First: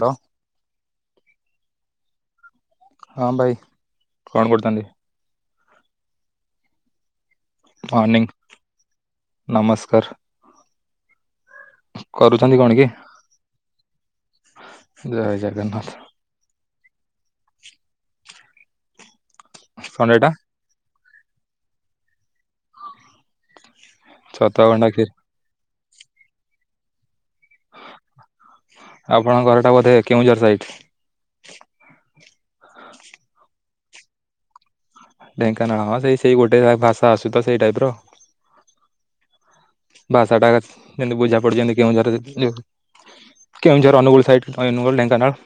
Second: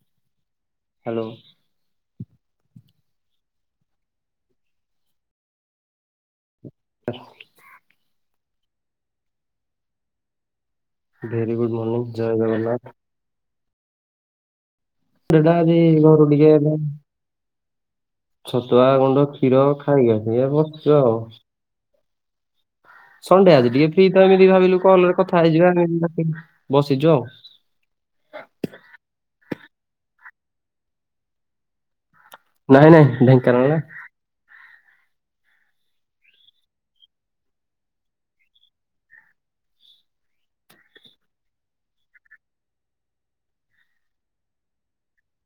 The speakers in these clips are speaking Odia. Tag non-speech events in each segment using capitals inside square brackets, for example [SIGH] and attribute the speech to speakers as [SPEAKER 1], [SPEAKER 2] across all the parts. [SPEAKER 1] ହ୍ୟାଲୋ।
[SPEAKER 2] ହ୍ୟାଲୋ।
[SPEAKER 1] ହଁ ଭାଇ କଣ କରୁଛନ୍ତି?
[SPEAKER 2] [UNINTELLIGIBLE]
[SPEAKER 1] ମନିଂ ନମସ୍କାର।
[SPEAKER 2] ଭେରି ଗୁଡ଼ ମୋର୍ନିଂ ଜୟ
[SPEAKER 1] କରୁଛନ୍ତି କଣ କି?
[SPEAKER 2] ଜଗନ୍ନାଥ।
[SPEAKER 1] ଜୟ
[SPEAKER 2] [UNINTELLIGIBLE] ବି
[SPEAKER 1] ଜଗନ୍ନାଥ
[SPEAKER 2] ଘରୁ ଟିକେ ହେଲେ ଛତୁଆ ଗୁଣ୍ଡ କ୍ଷୀର ଖାଇକି
[SPEAKER 1] ସଣ୍ଡେ ଟା
[SPEAKER 2] ଆସ ଏ ବସିଛୁ ଆଉ। ସଣ୍ଡେ ଆଜି ଟିକେ ଫି ତ ଏମିତି
[SPEAKER 1] ଛତୁଆ
[SPEAKER 2] ଭାବିଲୁ
[SPEAKER 1] ଗଣ୍ଡା ଖିରି
[SPEAKER 2] କଲରେ କଥା ହେଇଯିବ ଆମ ବସିଛୁ ଆଉ।
[SPEAKER 1] ଆପଣଙ୍କ ଘରଟା ବୋଧେ କେଉଁଝର ସାଇଟ୍?
[SPEAKER 2] ନାଇଁ ନାଇଁ ଢେଙ୍କାନାଳ ନା।
[SPEAKER 1] ଢେଙ୍କାନାଳ ହଁ ସେଇ ସେଇ ଗୋଟେ ଭାଷା ଆସୁ ତ ସେଇ ଟାଇପିର। ଭାଷା ଟା ଯେମି ତି ବୁଝା ପଡିଛନ୍ତି କେଉଁଝର କେଉଁଝଜର ଅନୁକୂଳ ସାଇଟ ଅନୁକୁଲ ଢେଙ୍କାନାଳ।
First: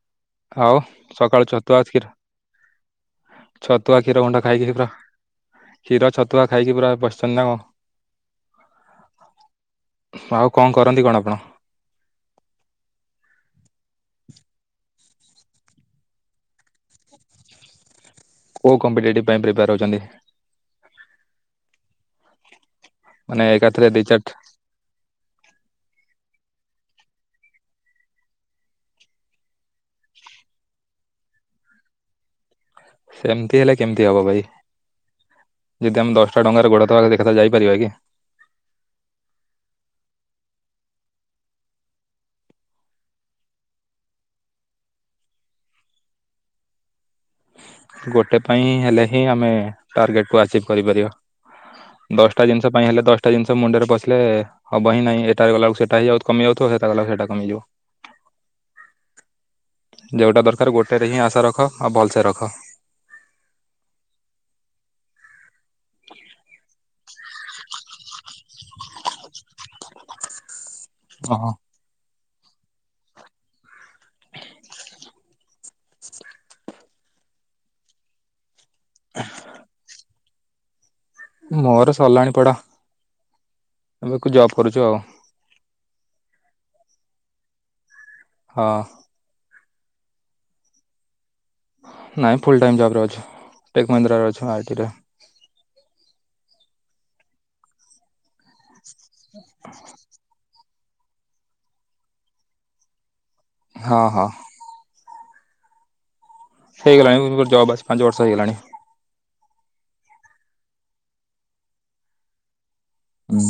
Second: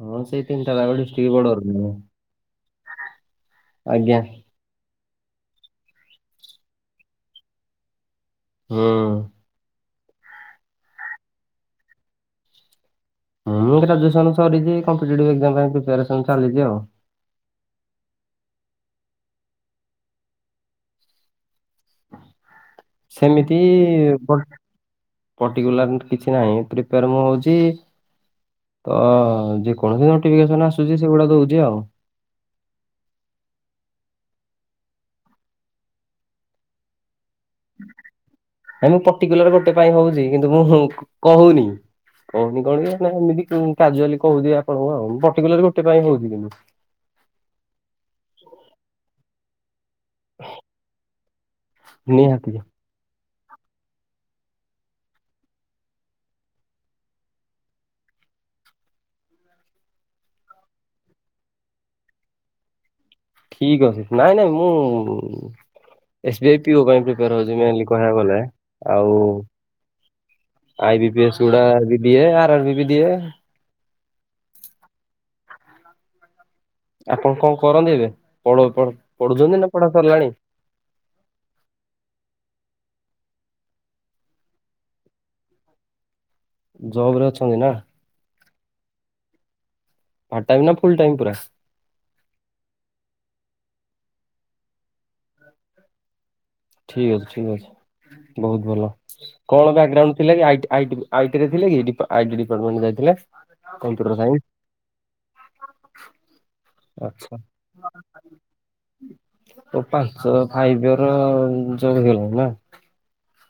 [SPEAKER 2] ହଁ। ସେଇ
[SPEAKER 1] ଆଉ
[SPEAKER 2] ତିନିଟାଯାକ ଡିଷ୍ଟ୍ରିକ୍ଟ
[SPEAKER 1] ସକାଳୁ
[SPEAKER 2] ବର୍ଡର
[SPEAKER 1] ଛତୁଆ କ୍ଷୀର ଛତୁଆ
[SPEAKER 2] ଆଜ୍ଞା
[SPEAKER 1] କ୍ଷୀର ଗଣ୍ଡା ଖାଇକି ପୁରା କ୍ଷୀର ଛତୁଆ ଖାଇକି ପୁରା ବସିଛନ୍ତି ନା କଣ?
[SPEAKER 2] ହୁଁ।
[SPEAKER 1] ଆଉ କଣ କରନ୍ତି କଣ ଆପଣ?
[SPEAKER 2] ହଁ ଗ୍ରାଜୁଏସନ ସରିଛି କମ୍ପିଟେଟିଭ ଏକ୍ଜାମ ପାଇଁ ପ୍ରିପାରେସନ ଚାଲିଛି ଆଉ।
[SPEAKER 1] କଉ କମ୍ପେଟେଟୀଵ ପାଇଁ ପ୍ରିପେୟାର ହଉଛନ୍ତି? ମାନେ ଏକାଥରେ ଦି ଚାରି
[SPEAKER 2] ସେମିତିଟିକୁଲାର କିଛି ନାହିଁ ପ୍ରିପୋର ମୁଁ ହଉଛି। ଅ ଯେକୌଣସି ନୋଟିଫିକେସନ ଆସୁଛି ସେଗୁଡା ଦଉଛି ଆଉ।
[SPEAKER 1] ସେମିତି ହେଲେ କେମିତି ହେବ ଭାଇ ଯଦି ଆମେ ଦଶଟା ଡଙ୍ଗାରେ ଗୋଡ଼ ଦବା ଦେଖ ଯାଇପାରିବା କି।
[SPEAKER 2] ନାଇ ମୁଁ ପର୍ଟିକୁଲାର ଗୋଟେ ପାଇଁ ହଉଛି କିନ୍ତୁ ମୁଁ କହୁନି। କହୁନି କଣ ଏମିତି କାଜୁଆଲି କହୁଛିି ଆପଣ ପାଟିକୁଳର ଗୋଟେ ପାଇଁ [UNINTELLIGIBLE]
[SPEAKER 1] ଗୋଟେ ପାଇଁ ହେଲେ ହିଁ ଆମେ ଟାର୍ଗେଟ ଆସିପ୍ କରିପାରିବା ଦଶଟା
[SPEAKER 2] ନିହାତି
[SPEAKER 1] ଜିନିଷ ପାଇଁ ହେଲେ ଦଶା ଦଶ ଟା ଜିନିଶ ମୁଣ୍ଡରେ ପଶିଲେ ହବହି ନାହିଁ ଏଟାରେ ଗଲାକୁ ସେଟା ହି ଆଉ କମି ଯାଉଥିବ ସେଟା ଗଲାକୁ ସେଟା କମିଯିବ। ଯେଉଁଟା ଦରକାର ଗୋଟେରେ ହିଁ ଆଶା ରଖ ଆଉ ଭଲସେ ରଖ।
[SPEAKER 2] ଠିକ ଅଛି ନାଇଁ ନାଇଁ ମୁଁ ଏସ୍ ବି ଆଇ ପିଇବା ପାଇଁ [UNINTELLIGIBLE] ଗଲେ ଆଉ ଆଇ ପି
[SPEAKER 1] ଓହୋ
[SPEAKER 2] ଗୁଡା ବିଏ ଆର ଆର ବି ଦିଏ। ଆପଣ କଣ କରନ୍ତି ଏବେ ପଢୁଛନ୍ତି ନା ପଢା ସାରିଲାଣି?
[SPEAKER 1] ମୋର ସରିଲାଣି ପଡା ଏବେକୁ ଜବ୍ କରୁଛୁ ଆଉ।
[SPEAKER 2] ଜବ ରେ ଅଛନ୍ତି ନା?
[SPEAKER 1] ହଁ।
[SPEAKER 2] ପାର୍ ଟାଇମ୍ ନା ଫୁଲ ଟାଇମ୍ ପୁରା?
[SPEAKER 1] ନାହିଁ ଫୁଲ୍ ଟାଇମ୍ ଜବ୍ର ଅଛୁ ଟେକ ମହିନ୍ଦ୍ରା ଅଛୁ ଆଇଟିରେ
[SPEAKER 2] ଠିକ ଅଛି ଠିକ ଅଛି ବହୁତ ଭଲ କଣ ବ୍ୟାକଗ୍ରାଉଣ୍ଡ ଥିଲା କି? ଆଇ ଆଇ ଟି ରେ ଥିଲେ କି ଆଇ ଟି ଡିପାର୍ଟମେଣ୍ଟ ଯାଇଥିଲା
[SPEAKER 1] ହଁ
[SPEAKER 2] କମ୍ପ୍ୟୁଟର
[SPEAKER 1] ହଁ
[SPEAKER 2] ସାଇନ୍ସ?
[SPEAKER 1] ହେଇଗଲାଣିର ଜବ ଆସିକି ପାଞ୍ଚ ବର୍ଷ ହେଇଗଲାଣି।
[SPEAKER 2] ତ ପାଞ୍ଚ ଫାଇବ ର ଯୋଗ ହେଇଲାଣି ନା?
[SPEAKER 1] ହୁଁ।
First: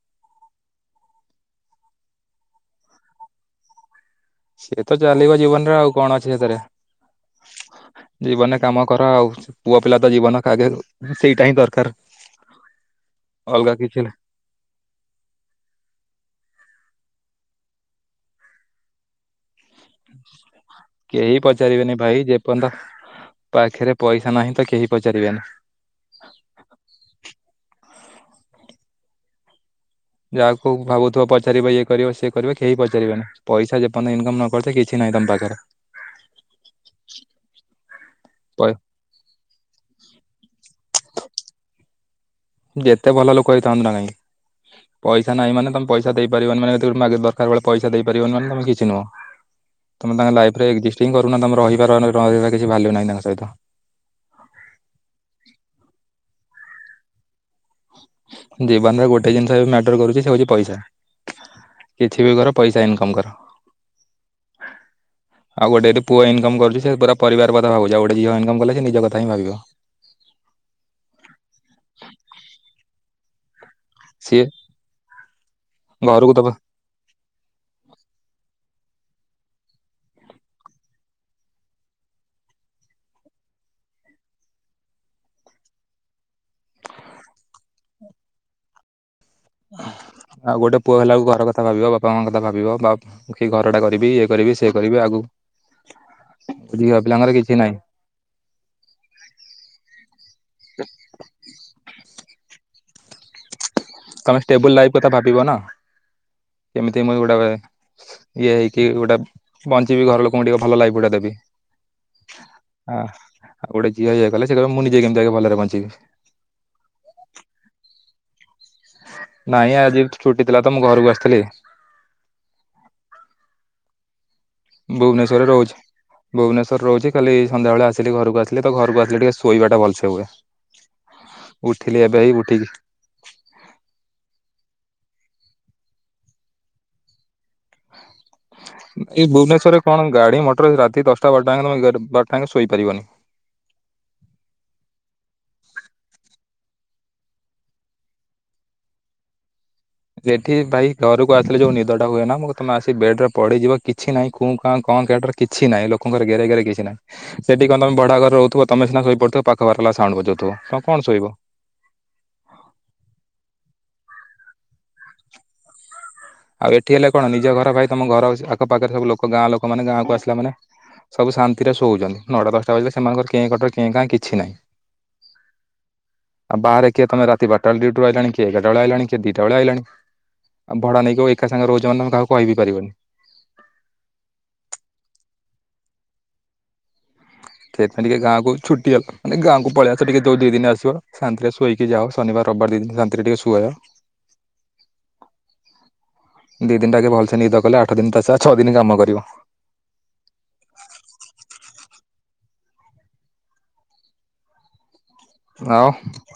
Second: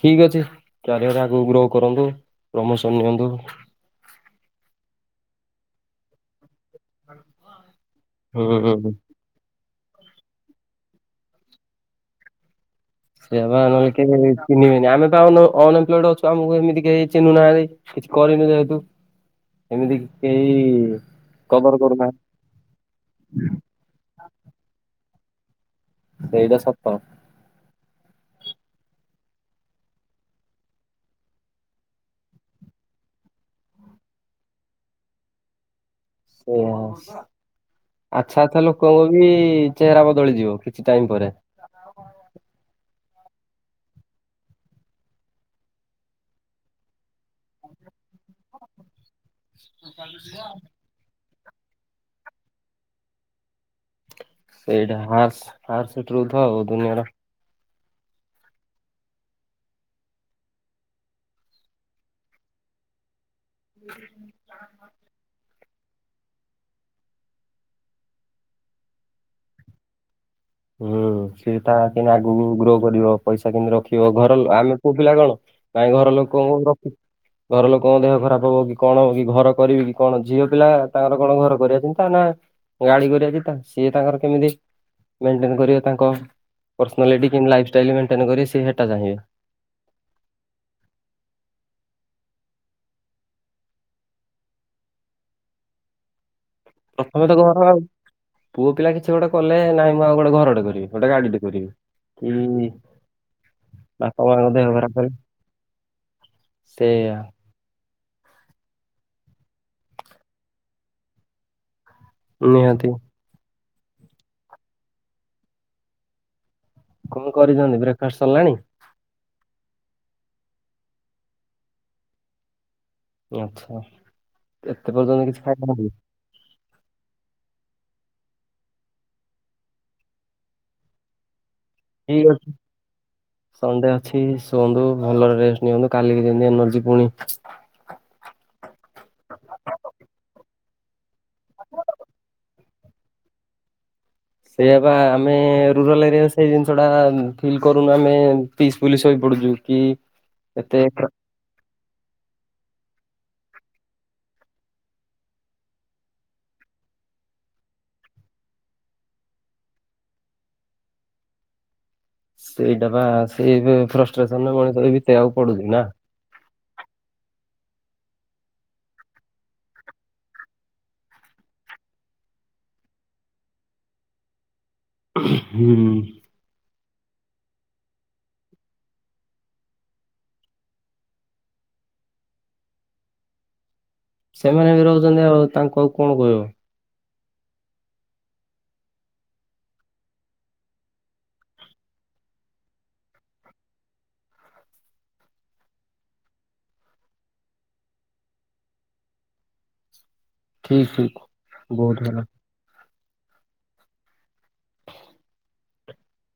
[SPEAKER 2] ଠିକ୍ ଅଛି କ୍ୟାରିଅର ଆଗକୁ ଗ୍ରୋ କରନ୍ତୁ ପ୍ରମୋସନ୍ ନିଅନ୍ତୁ।
[SPEAKER 1] ସିଏ ତ ଚାଲିବ ଜୀବନ ରେ ଆଉ କଣ ଅଛି ସେଥିରେ ଜୀବନ କାମ କର ଆଉ ପୁଅ ପିଲା ତ ଜୀବନ ଆଗେ ସେଇଟା ହିଁ ଦରକାର।
[SPEAKER 2] ସେୟାଵା
[SPEAKER 1] ଅଲଗା
[SPEAKER 2] ନହେଲେ
[SPEAKER 1] କିଛି
[SPEAKER 2] କେ
[SPEAKER 1] ନାହିଁ
[SPEAKER 2] ଚିହ୍ନିବେନି ଆମେ ଅନଏମ୍ପଡ ଅଛୁ ଆମକୁ ଏମିତି କେହି ଚିନୁନାହାନ୍ତି। କିଛି କରିନି ଯେହତୁ
[SPEAKER 1] କେହି
[SPEAKER 2] କଦର
[SPEAKER 1] ପଚାରିବେନି
[SPEAKER 2] କରୁନାହାନ୍ତି
[SPEAKER 1] ଭାଇ ଯେ ପର୍ଯ୍ୟନ୍ତ ପାଖରେ ପଇସା ନାହିଁ ତ କେହି ପଚାରିବେନି।
[SPEAKER 2] ସେଇଟା ସତ।
[SPEAKER 1] ଯାହାକୁ ଭାବୁଥିବ ପଚାରିବ ଇଏ କରିବ ସିଏ କରିବ କେହି ପଚାରିବେନି। ପଇସା ଯେପର୍ନ୍ତ ଇନକମ୍ ନ କରିଚ କିଛି ନାହିଁ ତମ ପାଖରେ।
[SPEAKER 2] ସେଇାଆ ଆଚ୍ଛା
[SPEAKER 1] ପ
[SPEAKER 2] ତାହେଲେ କଉ ବି ଚେହରା ବଦଳିଯିବ କିଛି ଟାଇମ ପରେ।
[SPEAKER 1] ଯେତେ ଭଲ ଲୋକ ହେଇଥାନ୍ତୁ ନା କାଇଁ ପଇସା ନାହିଁ ମାନେ ତମେ ପଇସା ଦେଇପାରିବନି ମାନେ ଯେତେବେଳକୁ ମାଗବୁ ଦଶ କାରବେଳେ ପଇସା ଦେଇପାରିବନି ମାନେ ତମେ କିଛି ନୁହଁ ତମେ ତାଙ୍କ ଲାଇଫରେ [UNINTELLIGIBLE]
[SPEAKER 2] [UNINTELLIGIBLE]
[SPEAKER 1] ଜୀବନରେ ଗୋଟେ ଜିନିଷ ଏବେ [UNINTELLIGIBLE] କରୁଚି ସେ ହଉଚି ପଇସା। କିଛି ବି କର ପଇସା ଇନକମ୍ କର। ଆଉ ଗୋଟେ ପୁଅ ଇନକମ୍ କରୁଚି ସେ ପୁରା ପରିବାର କଥା ଭାବୁଛି ଆଉ ଗୁଟେ ଝିଅ ଇନକମ୍ କଲେ ସେ ନିଜ କଥା ହି ଭାବିବ।
[SPEAKER 2] ହୁଁ ସେ ତା କିନ୍ଦି ଆଗକୁ ଗ୍ରୋ କରିବ। ପଇସା କେମିତି ରଖିବ ଘର
[SPEAKER 1] ସିଏ
[SPEAKER 2] ଆମେ ପୁଅ ପିଲା କଣ କାଇ ଘର
[SPEAKER 1] ଘରକୁ ତ
[SPEAKER 2] ଲୋକଙ୍କୁ ରଖି ଘର ଲୋକଙ୍କ ଦେହ ଖରାପ ହବ କି କଣ ହବ କି ଘର କରିବି କି କଣ ଝିଅ ପିଲା ତାଙ୍କର କଣ ଘର କରିବା ଚିନ୍ତା ନା ଗାଡି କରିବା ଚିନ୍ତା ସିଏ ତାଙ୍କର କେମିତି ମେଣ୍ଟେନ କରିବେ ତାଙ୍କ ପର୍ସନାଲିଟି କି ଲାଇଫ୍ ଷ୍ଟାଇଲ୍ ମେଣ୍ଟେନ କରିବ ସେ ସେଟା ଚାହିଁବେ।
[SPEAKER 1] ଆଉ ଗୋଟେ ପୁଅ ହେଲାକୁ ଘର କଥା ଭାବିବ ବାପା ମାଙ୍କ କଥା ଭାବିବ ବା କି ଘର ଟା କରିବି ଇଏ କରିବି ସେ କରିବି ଆଗ
[SPEAKER 2] ପ୍ରଥମେ ତ
[SPEAKER 1] କିଛି
[SPEAKER 2] ଘର
[SPEAKER 1] ନାହିଁ
[SPEAKER 2] ଆଉ। ପୁଅ ପିଲା କିଛି ଗୋଟେ କଲେ ନାହିଁ ମୁଁ ଆଉ ଗୋଟେ ଘରଟେ କରିବି ଗୋଟେ ଗାଡିଟେ କରିବି କି ବାପା
[SPEAKER 1] ତମେ
[SPEAKER 2] ମାଙ୍କ ଦେହ
[SPEAKER 1] ଷ୍ଟେବୁଲ ଲାଇଫ
[SPEAKER 2] ଖରାପ
[SPEAKER 1] କଥା
[SPEAKER 2] ହେଲେ
[SPEAKER 1] ଭାବିବ ନା କେମିତି
[SPEAKER 2] ସେଇଆ
[SPEAKER 1] ମୁଇ ଗୋଟେ ଏ ଇଏ ହେଇକି ଗୋଟେ ବଞ୍ଚିବି ଘର ଲୋକଙ୍କୁ ଟିକେ ଭଲ ଲାଇଫ୍ ଗୁଡା ଦେବି।
[SPEAKER 2] ନିହାତି
[SPEAKER 1] ହଁ ଆଉ ଗୋଟେ ଝିଅ ଏଇଆ କଲେ ସେ କହିବ ମୁଁ ନିଜେ କେମିତି ଆଗେ ଭଲରେ ବଞ୍ଚିବି।
[SPEAKER 2] କଣ କରିଚନ୍ତି ବ୍ରେକ୍ ଫାଷ୍ଟ ସଲାଣି?
[SPEAKER 1] ନାଇଁ ଆଜି ଛୁଟି ଥିଲା ତ ମୁଁ ଘରକୁ ଆସିଥିଲି।
[SPEAKER 2] ଆଛା।
[SPEAKER 1] ଭୁବନେଶ୍ଵରରେ ରହୁଛି। ଭୁବନେଶ୍ୱର ରହୁଚି କାଲି ସନ୍ଧ୍ୟାବେଳେ ଆସିଲି ଘରକୁ ଆସିଲେ ତ ଘରକୁ ଆସିଲେ ଟିକେ ଶୋଇବାଟା ଭଲସେ ହୁଏ। ଉଠିଲି ଏବେ
[SPEAKER 2] ଠିକ୍
[SPEAKER 1] ହି
[SPEAKER 2] ଅଛି
[SPEAKER 1] ଉଠିକି
[SPEAKER 2] ସଣ୍ଡେ ଅଛି ଶୁଅନ୍ତୁ ଭଲରେ ରେଷ୍ଟ ନିଅନ୍ତୁ କାଲିକି ଯେମତି ଏନର୍ଜି ପୁଣି
[SPEAKER 1] ଏଇ ଭୁବନେଶ୍ଵର ରେ କଣ ଗାଡି ମଟର ରାତି ଦଶଟା ବାରଟା ଆଙ୍କେ ତମେ ବାରଟା ଆଙ୍କେ ଶୋଇପାରିବନି।
[SPEAKER 2] ସେଇଆ ବା ଆମେ ରୁରାଲ ଏରିଆରେ ସେଇ ଜିନିଷ ଟା ଫିଲ୍ କରୁନୁ ଆମେ ପିସ୍ ପୁଲି ସୁଇ ପଡୁଚୁ କି
[SPEAKER 1] ସେଠି
[SPEAKER 2] ଏତେ
[SPEAKER 1] ଭାଇ ଡ଼ରକୁ କୁ ଆସିଲେ ଯୋଉ ନିଦ ଟା ହୁଏ ନା ମୁଁ ତମେ ଆସି ବେଡ ରେ ପଡିଯିବ କିଛି ନାଇଁ କୁଁ କାଁ କ କଟର କିଛି ନାହିଁ ଲୋକଙ୍କର ଗେରେ ଗେରେ କିଛି ନାହିଁ। ସେଠି କଣ ତମେ ଭଡା ଘରେ ରହୁଥିବ ତମେ ସିନା ଶୋଇ ପଡିଥିବ ପାଖ [UNINTELLIGIBLE] ଵାଲା ହେଲା ସାଉଣ୍ଡ ବଜଉଥିବ ତମ କଣ ଶୋଇବ।
[SPEAKER 2] ସେଇଟା ବା ସେଇ ଫ୍ରଷ୍ଟ୍ରେସନରେ ମଣିଷ ବି ବିତେଇବାକୁ ପଡୁଚି ନା।
[SPEAKER 1] ଆଉ ଏଠି ହେଲେ କଣ ନିଜ ଘର ଭାଇ ତମ ଘର ଆଖ ପାଖରେ ସବୁ ଲୋକ ଗାଁ ଲୋକ ମାନେ ଗାଁକୁ ଆସିଲା ମାନେ ସବୁ ଶାନ୍ତିରେ ଶୋଉଛନ୍ତି ନଅଟା ଦଶଟା ବାଜିଲେ ସେମାନଙ୍କର କେଁ କଟର କେଁ କାଁ କିଛି ନାହିଁ।
[SPEAKER 2] ହୁଁ।
[SPEAKER 1] ଆଉ ବାହାରେ କିଏ ତମେ ରାତି ବାରଟା ବେଳେ ଡିଉଟି ଆଇିଲାଣି କିଏ ଏଗାରଟା ବେଳେ ଆଇଲାଣି କିଏ ଦିଟା ବେଳେ ଆଇଲାଣି ଆଉ ଭଡା ନେଇ ଯଉ ଏକା ସାଙ୍ଗରେ ରହୁଚ ମାନେ ତମେ କାହାକୁ କହିିବି ପାରିବନି।
[SPEAKER 2] ସେମାନେ ବି ରହୁଚନ୍ତି ଆଉ ତାଙ୍କୁ ଆଉ କଣ କହିବ?
[SPEAKER 1] ସେଇଥିପଁ ଟିକେ ଗାଁକୁ ଛୁଟି ହେଲାନେ ଗାଁକୁ ପଳେଇ ଆସ ଟିକେ ଯୋ ଦି ଦିନ ଆସିବ ଶନ୍ତିରେ ଶୋଇକି ଟିକେ ଯାଅ ଶନିବାର ରବିବାର ଦି ଦିନ ଶାନ୍ତିରେ ଟିକେ ଶୁହଅ।
[SPEAKER 2] [INAUDIBLE]
[SPEAKER 1] ଦି ଦିନଟାକେ ଭଲସେ ନିଦ କଲେ ଆଠ ଦିନ ତସ ଛଅ ଦିନ କାମ କରିବ।
[SPEAKER 2] ଠିକ୍ ଠ ବହୁତ ଭଲ।
[SPEAKER 1] ଆଉ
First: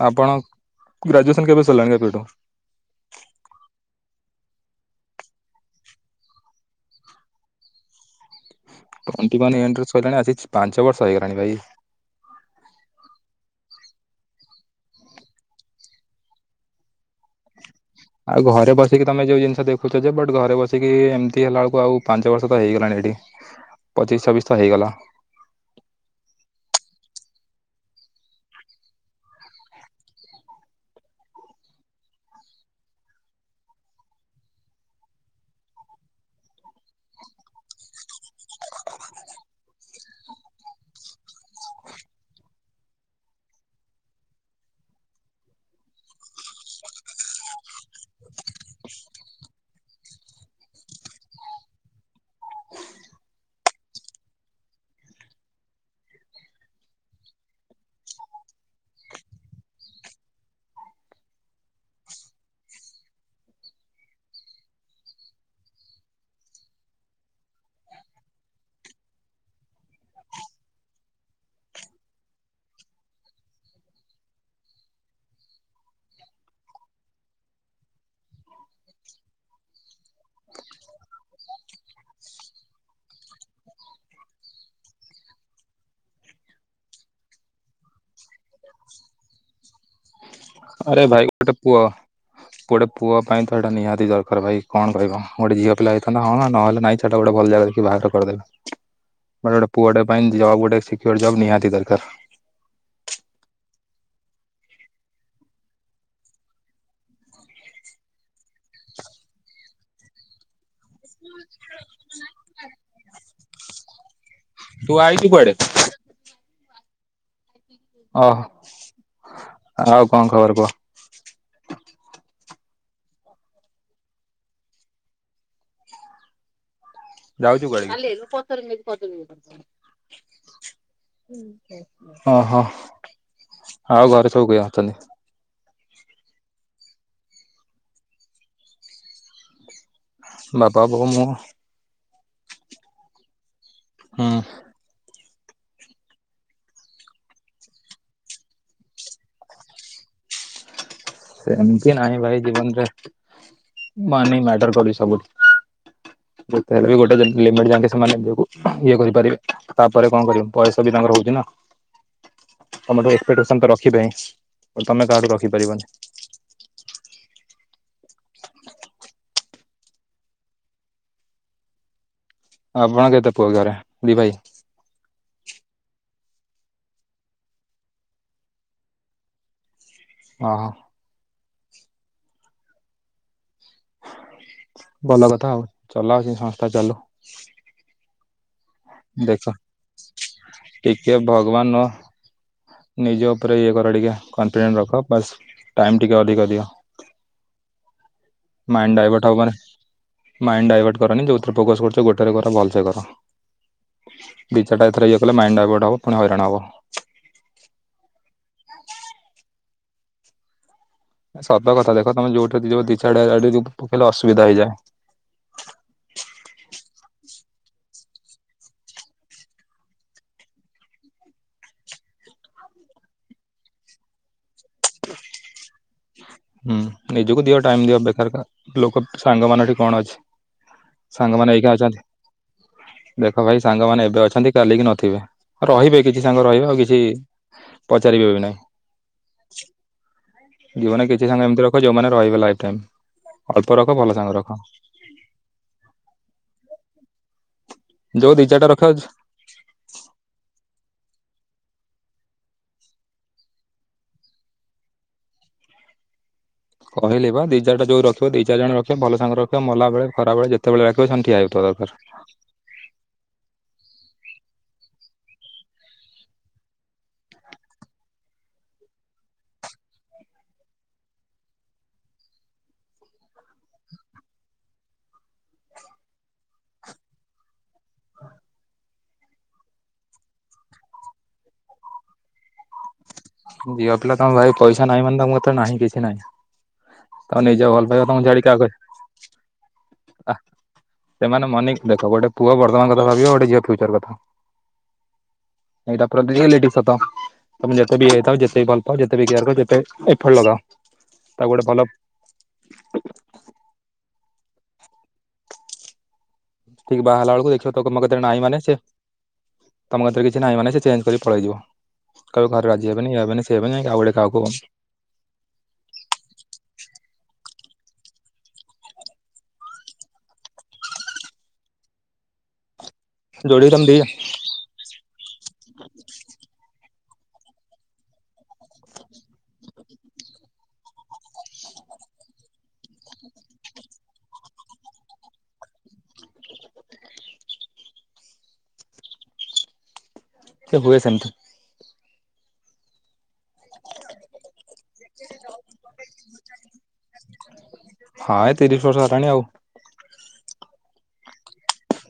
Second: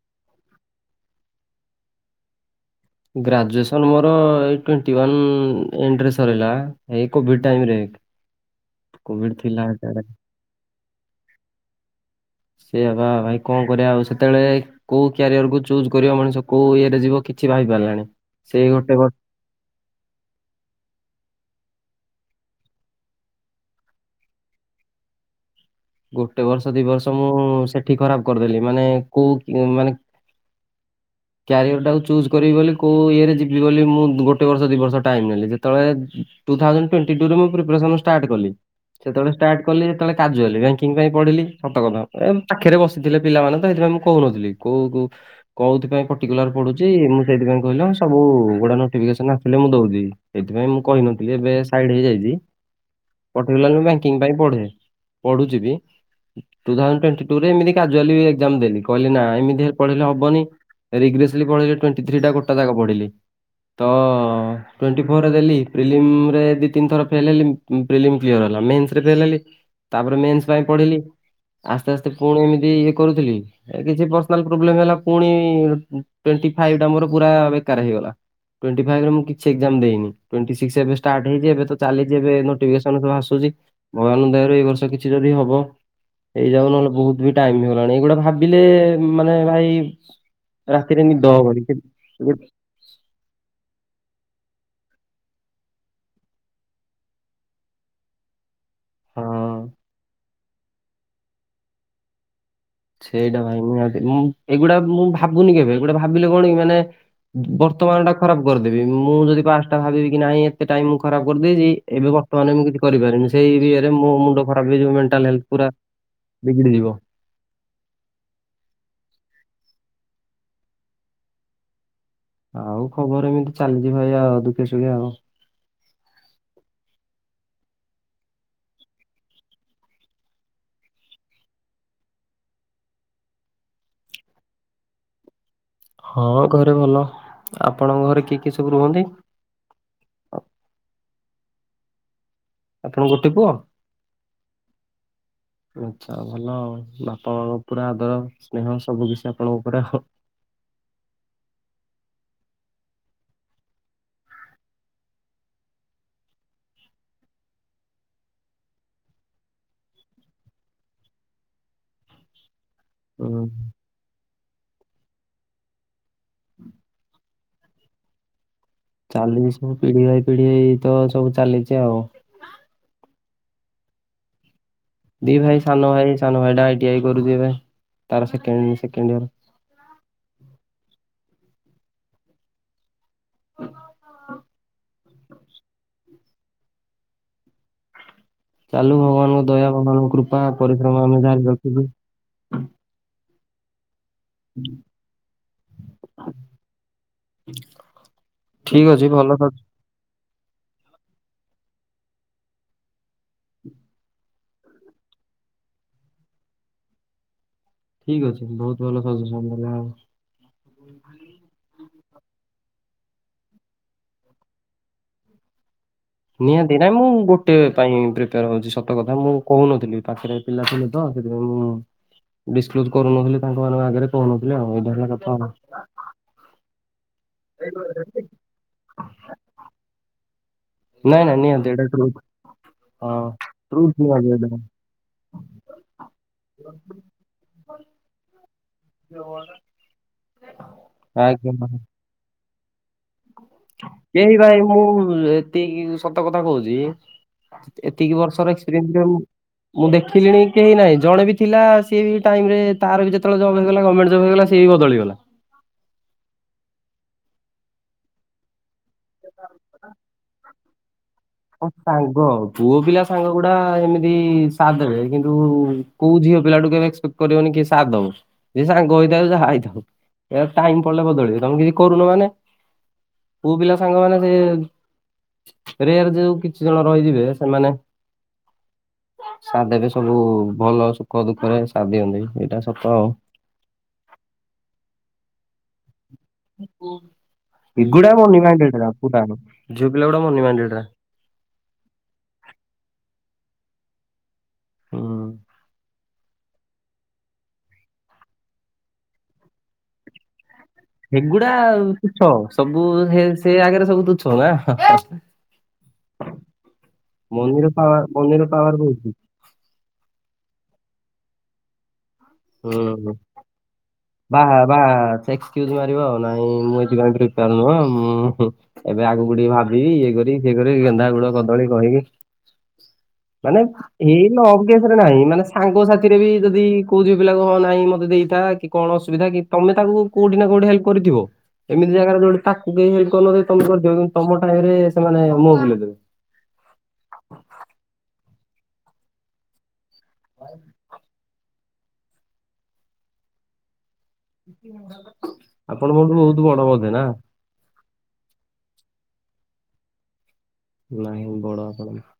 [SPEAKER 1] ଆପଣ ଗ୍ରାଜୁଏସନ୍ କେବେ ସରିଲାଣି କେବେଠୁ?
[SPEAKER 2] ଗ୍ରାଜୁଏସ ମୋର ଏଇ ଟ୍ବେଣ୍ଟି ୱାନ ଏଣ୍ଡ ରେ ସରିଲା ଏ କୋଭି [INAUDIBLE]
[SPEAKER 1] [UNINTELLIGIBLE] କହିଲଣି ଆଜିକି ପାଞ୍ଚ ବର୍ଷ ହେଇଗଲାଣି ଭାଇ।
[SPEAKER 2] ସେଏ ପା ଭାଇ କଣ କରିବା ଆଉ ସେତେବେଳେ କୋଉ କ୍ୟାରିଅର କୁ ଚୁଜ୍ କରିବ ମଣିଷ କୋଉ ଇଏରେ ଯିବ କିଛି ଭାବି ପାରିଲାଣି।
[SPEAKER 1] ଆଉ ଘରେ ବସିକି ତମେ ଯୋଉ ଜିନିଷ ଦେଖ ଛ ଯେ ବଟ୍ ଘରେ ବସିକି ଏମିତି ହେଲାବେଳକୁ ଆଉ ପାଞ୍ଚ ବର୍ଷ ତ ହେଇଗଲାଣି ଏଇଠି। ପଚିଶ ଚବିଶ ତ ହେଇଗଲା।
[SPEAKER 2] ଗୋଟେ ବର୍ଷ ଦି ବର୍ଷ ମୁଁ ସେଠି ଖରାପ କରିଦେଲି ମାନେ କୋଉ ମାନେ [INAUDIBLE] କ୍ୟାରିଅର ଟାକୁ ଚୁଜ୍ କରିବି ବୋଲି କଉଁ ଇଏରେ ଯିବି ବୋଲି ମୁଁ ଗୋଟେ ବର୍ଷ ଦିଇ ବର୍ଷ ଟାଇମ ନେଲି ଯେତେବେଳେ ଟୁଥାଉଜଣ୍ଡ ଟୁଅନ୍ଟି ଟୁ ରେ ମୁଁ ପ୍ରିପରେସନ ଷ୍ଟାଟ୍ କଲି ସେତେବେଳେ ଷ୍ଟାଟ କଲି ସେତେବେଳେ କାଜୁଆଲି କା ବ୍ୟାଙ୍କିଙ୍କ ପାଇଁ ପଢିଲି ସତ କଥା। ଏ ପାଖରେ ବସିଥିଲେ ପିଲାମାନେ ତ ସେଥିପାଇଁ ମୁଁ କହୁନଥିଲି କୋଉ କୋଉ କୋଉଥିପାଇଁ ପର୍ଟିକୁଲାର ପଡୁଚି ମୁଁ ସେଇଥିପାଇଁ କହିଲ ସବୁ ଗୋଟେ ନୋଟିଫିକେସନ ଆସିଲେ ମୁଁ ଦଉଛି। ସେଇଥିପାଇଁ ମୁଁ କହିନଥିଲି ଏବେ ସାଇଡ ହେଇଯାଇଚି। ପର୍ଟିକୁଲାର ଲି ମୁଁ ବ୍ୟାଙ୍କିଙ୍ଗ ପାଇଁ ପଢେ ପଢୁଚି ବି। ଟୁ ଥାଉଜଣ୍ଡ ଟୋଣ୍ଟି ଟୁ ରେ ଏମିତି କାଜୁଆଲି ଏକ୍ ଜାମ୍ ଦେଲି। କହିଲି ନା ଏମତି ହେଲେ ପଢେଇଲେ ହବନି। ରି ଗ୍ରେଶ୍ଲି ପଢିଲି ଟୋଣ୍ଟି ଥ୍ରି ଟା ଗୋଟା ଜାକ ପଢ଼ିଲି। ତ ଟୋଣ୍ଟି ଫୋରରେ ଦେଲି ପ୍ରିଲିମରେ ଦି ତିନି ଥର ଫେଲ ହେଲି। ପ୍ରିଲିମ୍ କ୍ଲିଅର ହେଲା ମେନ୍ସ ରେ ଫେଲ ହେଲି ତାପରେ ମେନ୍ସ ପାଇଁ ପଢିଲି। ଆସ୍ତେ ଆସ୍ତେ ପୁଣି ଏମିତି ଇଏ କରୁଥିଲି। କିଛି ପରସନା୍ଲ ପ୍ରୋବ୍ଲେମ ହେଲା ପୁଣି ଟୋଣ୍ଟି ଫାଇଭ୍ ଟା ମୋର ପୁରା ବେକାର ହେଇଗଲା। ଟୋଣ୍ଟି ଫାଇଭ୍ ରେ ମୁଁ କିଛି ଏକ୍ ଜାମ ଦେଇନି। ଟୋଣ୍ଟି ସିକଷ ଏବେ ଷ୍ଟାର୍ଟ ହେଇଛି ଏବେ ଚାଲିଛି ଏବେ ନୋଟିଫି କେଶନ୍ ସବୁ ଆସୁଚି। ଭଗବାନଙ୍କ ଦୟାରୁ ଏଇ ବର୍ଷ କିଛି ଯଦି ହବ ହେଇ ଯାଉ ନହେଲେ ବହୁତ ବି ଟାଇମ ହେଇଗଲାଣି। ଏଇଗୁଡ଼ା ଭାବିଲେ ମାନେ ଭାଇ
[SPEAKER 1] ଆରେ
[SPEAKER 2] ରାତିରେ
[SPEAKER 1] ଭାଇ
[SPEAKER 2] ନିଦ
[SPEAKER 1] ଗୋଟେ
[SPEAKER 2] ହେବନି।
[SPEAKER 1] ପୁଅ ଗୋଟେ ପୁଅ ପାଇଁ ତ ଏଟା ନିହାତି ଦରକାର ଭାଇ। କଣ କରିବ ଗୋଟେ ଝିଅିପିଲା ହେଇଥାନ୍ ହଁ ନହେଲେ ନାଇଁ ଛାଡ ଗୋଟେ ଭଲ ଜାଗା ବାହା ତ କରିଦେଲେ
[SPEAKER 2] [INAUDIBLE]
[SPEAKER 1] ମାନେ ଗୋଟେ
[SPEAKER 2] ହଁ
[SPEAKER 1] ପୁଅଟେ ପାଇଁ ଜବ୍ ଗୋଟେ ସିକୁଅର ଜବ ନିହାତି ଦରକାର।
[SPEAKER 2] ସେଇଟା ଭାଇ ନିହାତି ମୁଁ ଏଇଗୁଡା ମୁଁ ଭାବୁନି କେବେ ଏଗୁଡା ଭାବିଲେ କଣ କି ମାନେ ବର୍ତ୍ତମାନ ଟା ଖରାପ କରିଦେବି। ମୁଁ ଯଦି ପାଷ୍ଟଟା ଭାବିବି କି ନାହିଁ ଏତେ ଟାଇମ ମୁ ଖରାପ କରିଦେଇଚି। ଏବେ ବର୍ତ୍ତମାନ ମୁଁ କିଛି କରିପାରିବିନି ସେଇ ଏରୀୟାରେ ମୋ ମୁଣ୍ଡ ଖରାପ
[SPEAKER 1] ତୁ
[SPEAKER 2] ହେଇଯିବ।
[SPEAKER 1] ଆଇଛୁ
[SPEAKER 2] ମେଣ୍ଟାଲ୍ ହେଲାଥ
[SPEAKER 1] କୁଆଡେ?
[SPEAKER 2] ପୁରା ବିଗିଡିଯିବ।
[SPEAKER 1] ଓହୋ ଆଉ କଣ ଖବର କୁହ?
[SPEAKER 2] ଆଉ ଖବର ଏମିତି ଚାଲିଚି ଭାଇ ଆଉ ଦୁଖେ ଶୁଖେ ଆଉ।
[SPEAKER 1] ଯାଉଚ କୁଆଡେ? ଓହୋ ଆଉ ଘରେ ସବୁ କିଏ ଅଛନ୍ତି?
[SPEAKER 2] ହଁ ଘରେ ଭଲ। ଆପଣଙ୍କ ଘରେ କିଏ କିଏ ସବୁ ରୁହନ୍ତି?
[SPEAKER 1] ବାପା, ବୋଉ, ମୁଁ।
[SPEAKER 2] ଆପଣ ଗୋଟେ ପୁଅ?
[SPEAKER 1] ହଁ।
[SPEAKER 2] [INAUDIBLE] ଆଛା ଭଲ ଆଉ ବାପା ମାଙ୍କ ପୁରା ଆଦର ସ୍ନେହ ସବୁ କିିଛି ଆପଣଙ୍କ ଉପରେ ଆଉ।
[SPEAKER 1] ସେମିତି ନାହିଁ ଭାଇ ଜୀବନରେ ମନି ମ୍ୟାଟର କରିବ ସବୁଠୀ। ଯେତେ ହେଲେ ବି ଗୋଟେ ଲିମ୍ ଲିମିଟ୍ ଯାଙ୍କେ ସେମାନେ ନିଜକୁ ଇଏ କରିପାରିବେ ତାପରେ କଣ କରିବ ପଇସା ବି ତାଙ୍କର ହଉଛି ନା। ତମଠୁ
[SPEAKER 2] ହୁଁ
[SPEAKER 1] ଏକ୍ସପେକ୍ଟେସନ୍ ତ ରଖିବେ ହିଁ ତମେ କାହାଠୁ ରଖିପାରିବନି।
[SPEAKER 2] ହୁଁ। ଚାଲିଛି ପିଢି ବାଇ ପିଢି ଏଇ ତ ସବୁ ଚାଲିଛି ଆଉ।
[SPEAKER 1] ଆପଣ କେତେ ପୁଅ ଘରେ ଦି ଭାଇ?
[SPEAKER 2] ଦି ଭାଇ ସାନ ଭାଇ ସାନ ଭାଇଟା ଆଇଟିଆଇ କରୁଛି ଏବେ ତାର ସେକେଣ୍ଡ ସେକେଣ୍ଡ ଇୟର।
[SPEAKER 1] ଓ ହୋ।
[SPEAKER 2] [INAUDIBLE]
[SPEAKER 1] ଭଲ କଥା ଆଉ ଚଲାଉଛି ସଂସ୍ଥା ଚାଲୁ।
[SPEAKER 2] ଚାଲୁ ଭଗବାନଙ୍କ
[SPEAKER 1] ଦେଖ
[SPEAKER 2] ଦୟା ଭଗବାନଙ୍କ କୃପା ପରିଶ୍ରମ
[SPEAKER 1] ଟିକେ
[SPEAKER 2] ଅନୁଯାୟୀ ରଖଛୁ।
[SPEAKER 1] ଭଗବାନ ନିଜ ଉପରେ ଇଏ କର ଟିକେ କନଫିଡେନ୍ସ୍ ରଖ ବାସ୍ ଟାଇମ୍ ଟିକେ ଅଧିକ ଦିଅ।
[SPEAKER 2] ଉଁ।
[SPEAKER 1] ମାଇଣ୍ଡ ଡାଇଭର୍ଟ ହବ ମାନେ ମାଇଣ୍ଡ ଡାଇଭର୍ଟ କରନି ଯୋଉଥିରେ ଫୋକସ୍ କରୁଛ ଗୋଟେରେ କର ଭଲସେ କର। ଦି ଚାରିଟା ଏଥେରେ ଇଏ କଲେ ମାଇଣ୍ଡ ଡ଼ାଇଭର୍ଟ ହବ ପୁଣି ହଇରାଣ ହବ।
[SPEAKER 2] ଠିକ୍ ଅଛି ବହୁତ ଭଲ ସଜେସନ୍ ଦେଲେ ଆଉ।
[SPEAKER 1] ଏ ସତ କଥା ଦେଖ ତମେ ଯୋଉଠି ଯୋଉ ଦି ଚାରିଟା ସେଠି ଯୋଉ ପକେଇଲ ଅସୁବିଧା ହେଇଯାଏ।
[SPEAKER 2] ନିହାତି ନାଇଁ ମୁଁ ଗୋଟେ ପାଇଁ ପ୍ରିପେୟାର୍ ହଉଛି ସତ କଥା ମୁଁ କହୁନଥିଲି ପାଖରେ ପିଲା ଥିଲେ ତ ସେଥିପାଇଁ ମୁଁ ଡିସକ୍ଲୋଜ୍ କରୁନଥିଲି ତାଙ୍କ ମାନଙ୍କ ଆଗରେ କହୁନଥିଲି ଆଉ ଏଇଟା ହେଲା କଥା ଆଉ।
[SPEAKER 1] ହୁଁ ନିଜକୁ ଦିଅ ଟାଇମ୍ ଦିଅ ବେକାର କାହା ଲୋକ ତ ସାଙ୍ଗ ମାନଙ୍କଠି କଣ ଅଛି।
[SPEAKER 2] ନାଇଁ ନାଇଁ
[SPEAKER 1] ସାଙ୍ଗମାନେ ଏଇକା
[SPEAKER 2] ନିଅନ୍ତି ଏଇଟା
[SPEAKER 1] ଅଛନ୍ତି
[SPEAKER 2] ଟ୍ରୁ। ହଁ
[SPEAKER 1] ଦେଖ ଭାଇ
[SPEAKER 2] ଟ୍ରୁଥ
[SPEAKER 1] ସାଙ୍ଗମାନେ ଏବେ
[SPEAKER 2] ଆଜ୍ଞା
[SPEAKER 1] ଅଛନ୍ତି କାଲି କି ନଥିବେ ରହିବେ କିଛି ସାଙ୍ଗ ରହିବେ ଆଉ କିଛି ପଚାରିବେ ବି ନାହିଁ ଜୀବନରେ କିଛି ସାଙ୍ଗ ଏମିତି ରଖ ଯେ ଯୋଉମାନେ ରହିବେ ଲାଇଫ୍ ଟାଇମ୍।
[SPEAKER 2] ଏଇ ଭାଇ ମୁଁ ଏତିକି ସତ କଥା କହୁଛି ଏତିକି ଏତିକି
[SPEAKER 1] ଯୋଉ ଦି
[SPEAKER 2] ବର୍ଷର
[SPEAKER 1] ଚାରିଟା
[SPEAKER 2] ଏକ୍ସପିରିଏନ୍ସ୍
[SPEAKER 1] ରଖ
[SPEAKER 2] ବି ମୁଁ ମୁଁ ଦେଖିଲିଣି କେହି ନାହିଁ ଜଣେ ବି ଥିଲା ସିଏ ବି ଟାଇମ୍ ରେ ତାର ବି ଯେତବେଳେ ଜବ୍ ହେଇଗଲା ଗଭର୍ମେଣ୍ଟ ଜବ୍ ହେଇଗଲା ସେ ସେ ବି ବଦଳିଗଲା।
[SPEAKER 1] କହିଲି ବା ଦି ଚାରିଟା ଯୋଉ ରଖିବ ଦି ଚାରିଜଣ ରଖିବ ଭଲ ସାଙ୍ଗ ରଖିବ ମଲାବେଳେ ଖରାବେଳେ ଯେତେବେଳେ ଡାକିବ ସେମାନେ ଠିଆ ହେବେ।
[SPEAKER 2] ହଁ ସାଙ୍ଗ ଆଉ। ପୁଅ ପିଲା ସାଙ୍ଗ ଗୁଡା ଏମିତି ସାତ୍ ଦେବେ କିନ୍ତୁ କୋଉ ଝିଅ ପିଲାଠୁ କେବେ ଏକ୍ସପେକ୍ଟେ କରିବନି କି ସାତ୍ ଦବ ଯିଏ ସାଙ୍ଗ ହେଇଥାଉ କି ଯାହା ହେଇଥାଉ। ଏୟା ଟାଇମ୍ ପଡିଲେ ବଦଳିବେ ତମେ କିଛି କରୁନ ମାନେ ପୁଅ ପିଲା ସାଙ୍ଗମାନେ ସେ ରେଆର୍ ଯୋଉ କିଛି ଜଣ ରହିଯିବେ ସେମାନେ
[SPEAKER 1] ହଁ।
[SPEAKER 2] ସାଧବେ ସବୁ ଭଲ ସୁଖ ଦୁଃଖର ସାତ୍ ଦିଅନ୍ତି ଏଇଟା ସତ ଆଉ।
[SPEAKER 1] ଝିଅ ପିଲା ତମ ପାଖରେ ପଇସା ନାହିଁ ମାନେ ତମ ପାଖରେ ନାହିଁ କିଛି ନାହିଁ। ତମ ନିଜ ଭଲ ଭାଇବା ତମକୁ ଛାଡିକି ଆଉ କା
[SPEAKER 2] କାହାକୁ ଝିଅ ପିଲାଗୁଡା ଭୋଲିଭାଲି ଗୁଡା।
[SPEAKER 1] ସେମାନେ ମନେଇକି ଦେଖ ଗୋଟେ ପୁଅ ବର୍ତ୍ତମାନ କଥା ଭାବିବ ଗୋଟେ ଝିଅ ଫ୍ୟୁଚର୍ କଥା।
[SPEAKER 2] ହୁଁ।
[SPEAKER 1] ଏଇଟା ପୁରା ରିୟାଲିଟି ସତ ତମେ ଯେତେ ବି ହେଇଥାଉ ଯେତେ ବି ଭଲପାଅ ଯେତେ ବି କେୟାର୍ କର ଯେତେ ବି ଏଫର୍ଟ ଲଗାଅ
[SPEAKER 2] ସେଗୁଡା
[SPEAKER 1] ତାକୁ ଗୋଟେ ଭଲ
[SPEAKER 2] ଆଉ ତୁଚ୍ଛ ସବୁ ସେ ସେ ଆଗରେ ସବୁ ତୁଚ୍ଛବା ଏ।
[SPEAKER 1] ଠିକ ବାହା ହେଲା ବେଳକୁ
[SPEAKER 2] ମନ୍ଦିର
[SPEAKER 1] ଦେଖିବ ତମ
[SPEAKER 2] ପାୱାର୍
[SPEAKER 1] କତିରେ ନାହିଁ
[SPEAKER 2] ମନ୍ଦିର
[SPEAKER 1] ମାନେ ସେ
[SPEAKER 2] ପାୱାର୍ ରହୁଛି।
[SPEAKER 1] ତମ କଥରେ କିଛି ନାହିଁ ମାନ ସିଏ ଚେଞ୍ଜ କରିକି ପଳେଇଯିବ କହିବ ଘରେ ରାଜି ହେବେନି
[SPEAKER 2] ବହୁତ।
[SPEAKER 1] ଇଏ ହେବେନି ସିଏ ହେବେନି ଯାଇକି ଆଉଗୋଟେ କାହାକୁ
[SPEAKER 2] କ୍ୟୁଜ ମାରିବ ଆଉ ନାଇଁ ମୁଁ ଏଥିପାଇଁ ପ୍ରିପେୟାର ନୁହଁଁ ଏବେ ଆଗକୁ ଟିକେ ଭାବିବି ଇଏ କରିବି ସିଏ କରିବି ଗେନ୍ଧା ଗୁଡ କଦଳୀ କହିକି ମାନେ
[SPEAKER 1] ଯୋଡିକି ତମେ ଦି
[SPEAKER 2] ଏଇ ଲବ କେସରେ ନାଇଁ ମାନେ ସାଙ୍ଗସଥିରେ ବି ଯଦି କୋଉ ଝିଅପିଲା ହଁ ନାଇଁ ମତେ ଦେଇଥା କି କଣ ଅସୁବିଧା କି ତମେ ତାକୁ କୋଉ କୋଉଠି ନା କୋଉଠି ହେଲପ୍ କରିଥିବ। ଏମିତି ଜାଗାରେ ଯୋଉଠି ତାକୁ କେହି ହେଲପ୍ କରି ନଥିବେ ତମେ କରିଥିବ କିନ୍ତୁ ତମ ଟାଇମରେ ସେମାନେ ମୁଁହ ବୁଲେଇଦେବେ। ୱାଇଫ୍
[SPEAKER 1] ଏ ହୁଏ ସେମତି।
[SPEAKER 2] ଆପଣ ମୋଠୁ ବୋହୁତ ବଡ ବଧେ ନା?
[SPEAKER 1] ହଁ ଏ ତିରିଶ ବର୍ଷ ହେଲାଣି ଆଉ।
[SPEAKER 2] ନାହିଁ ବଡ଼ ଆପଣ।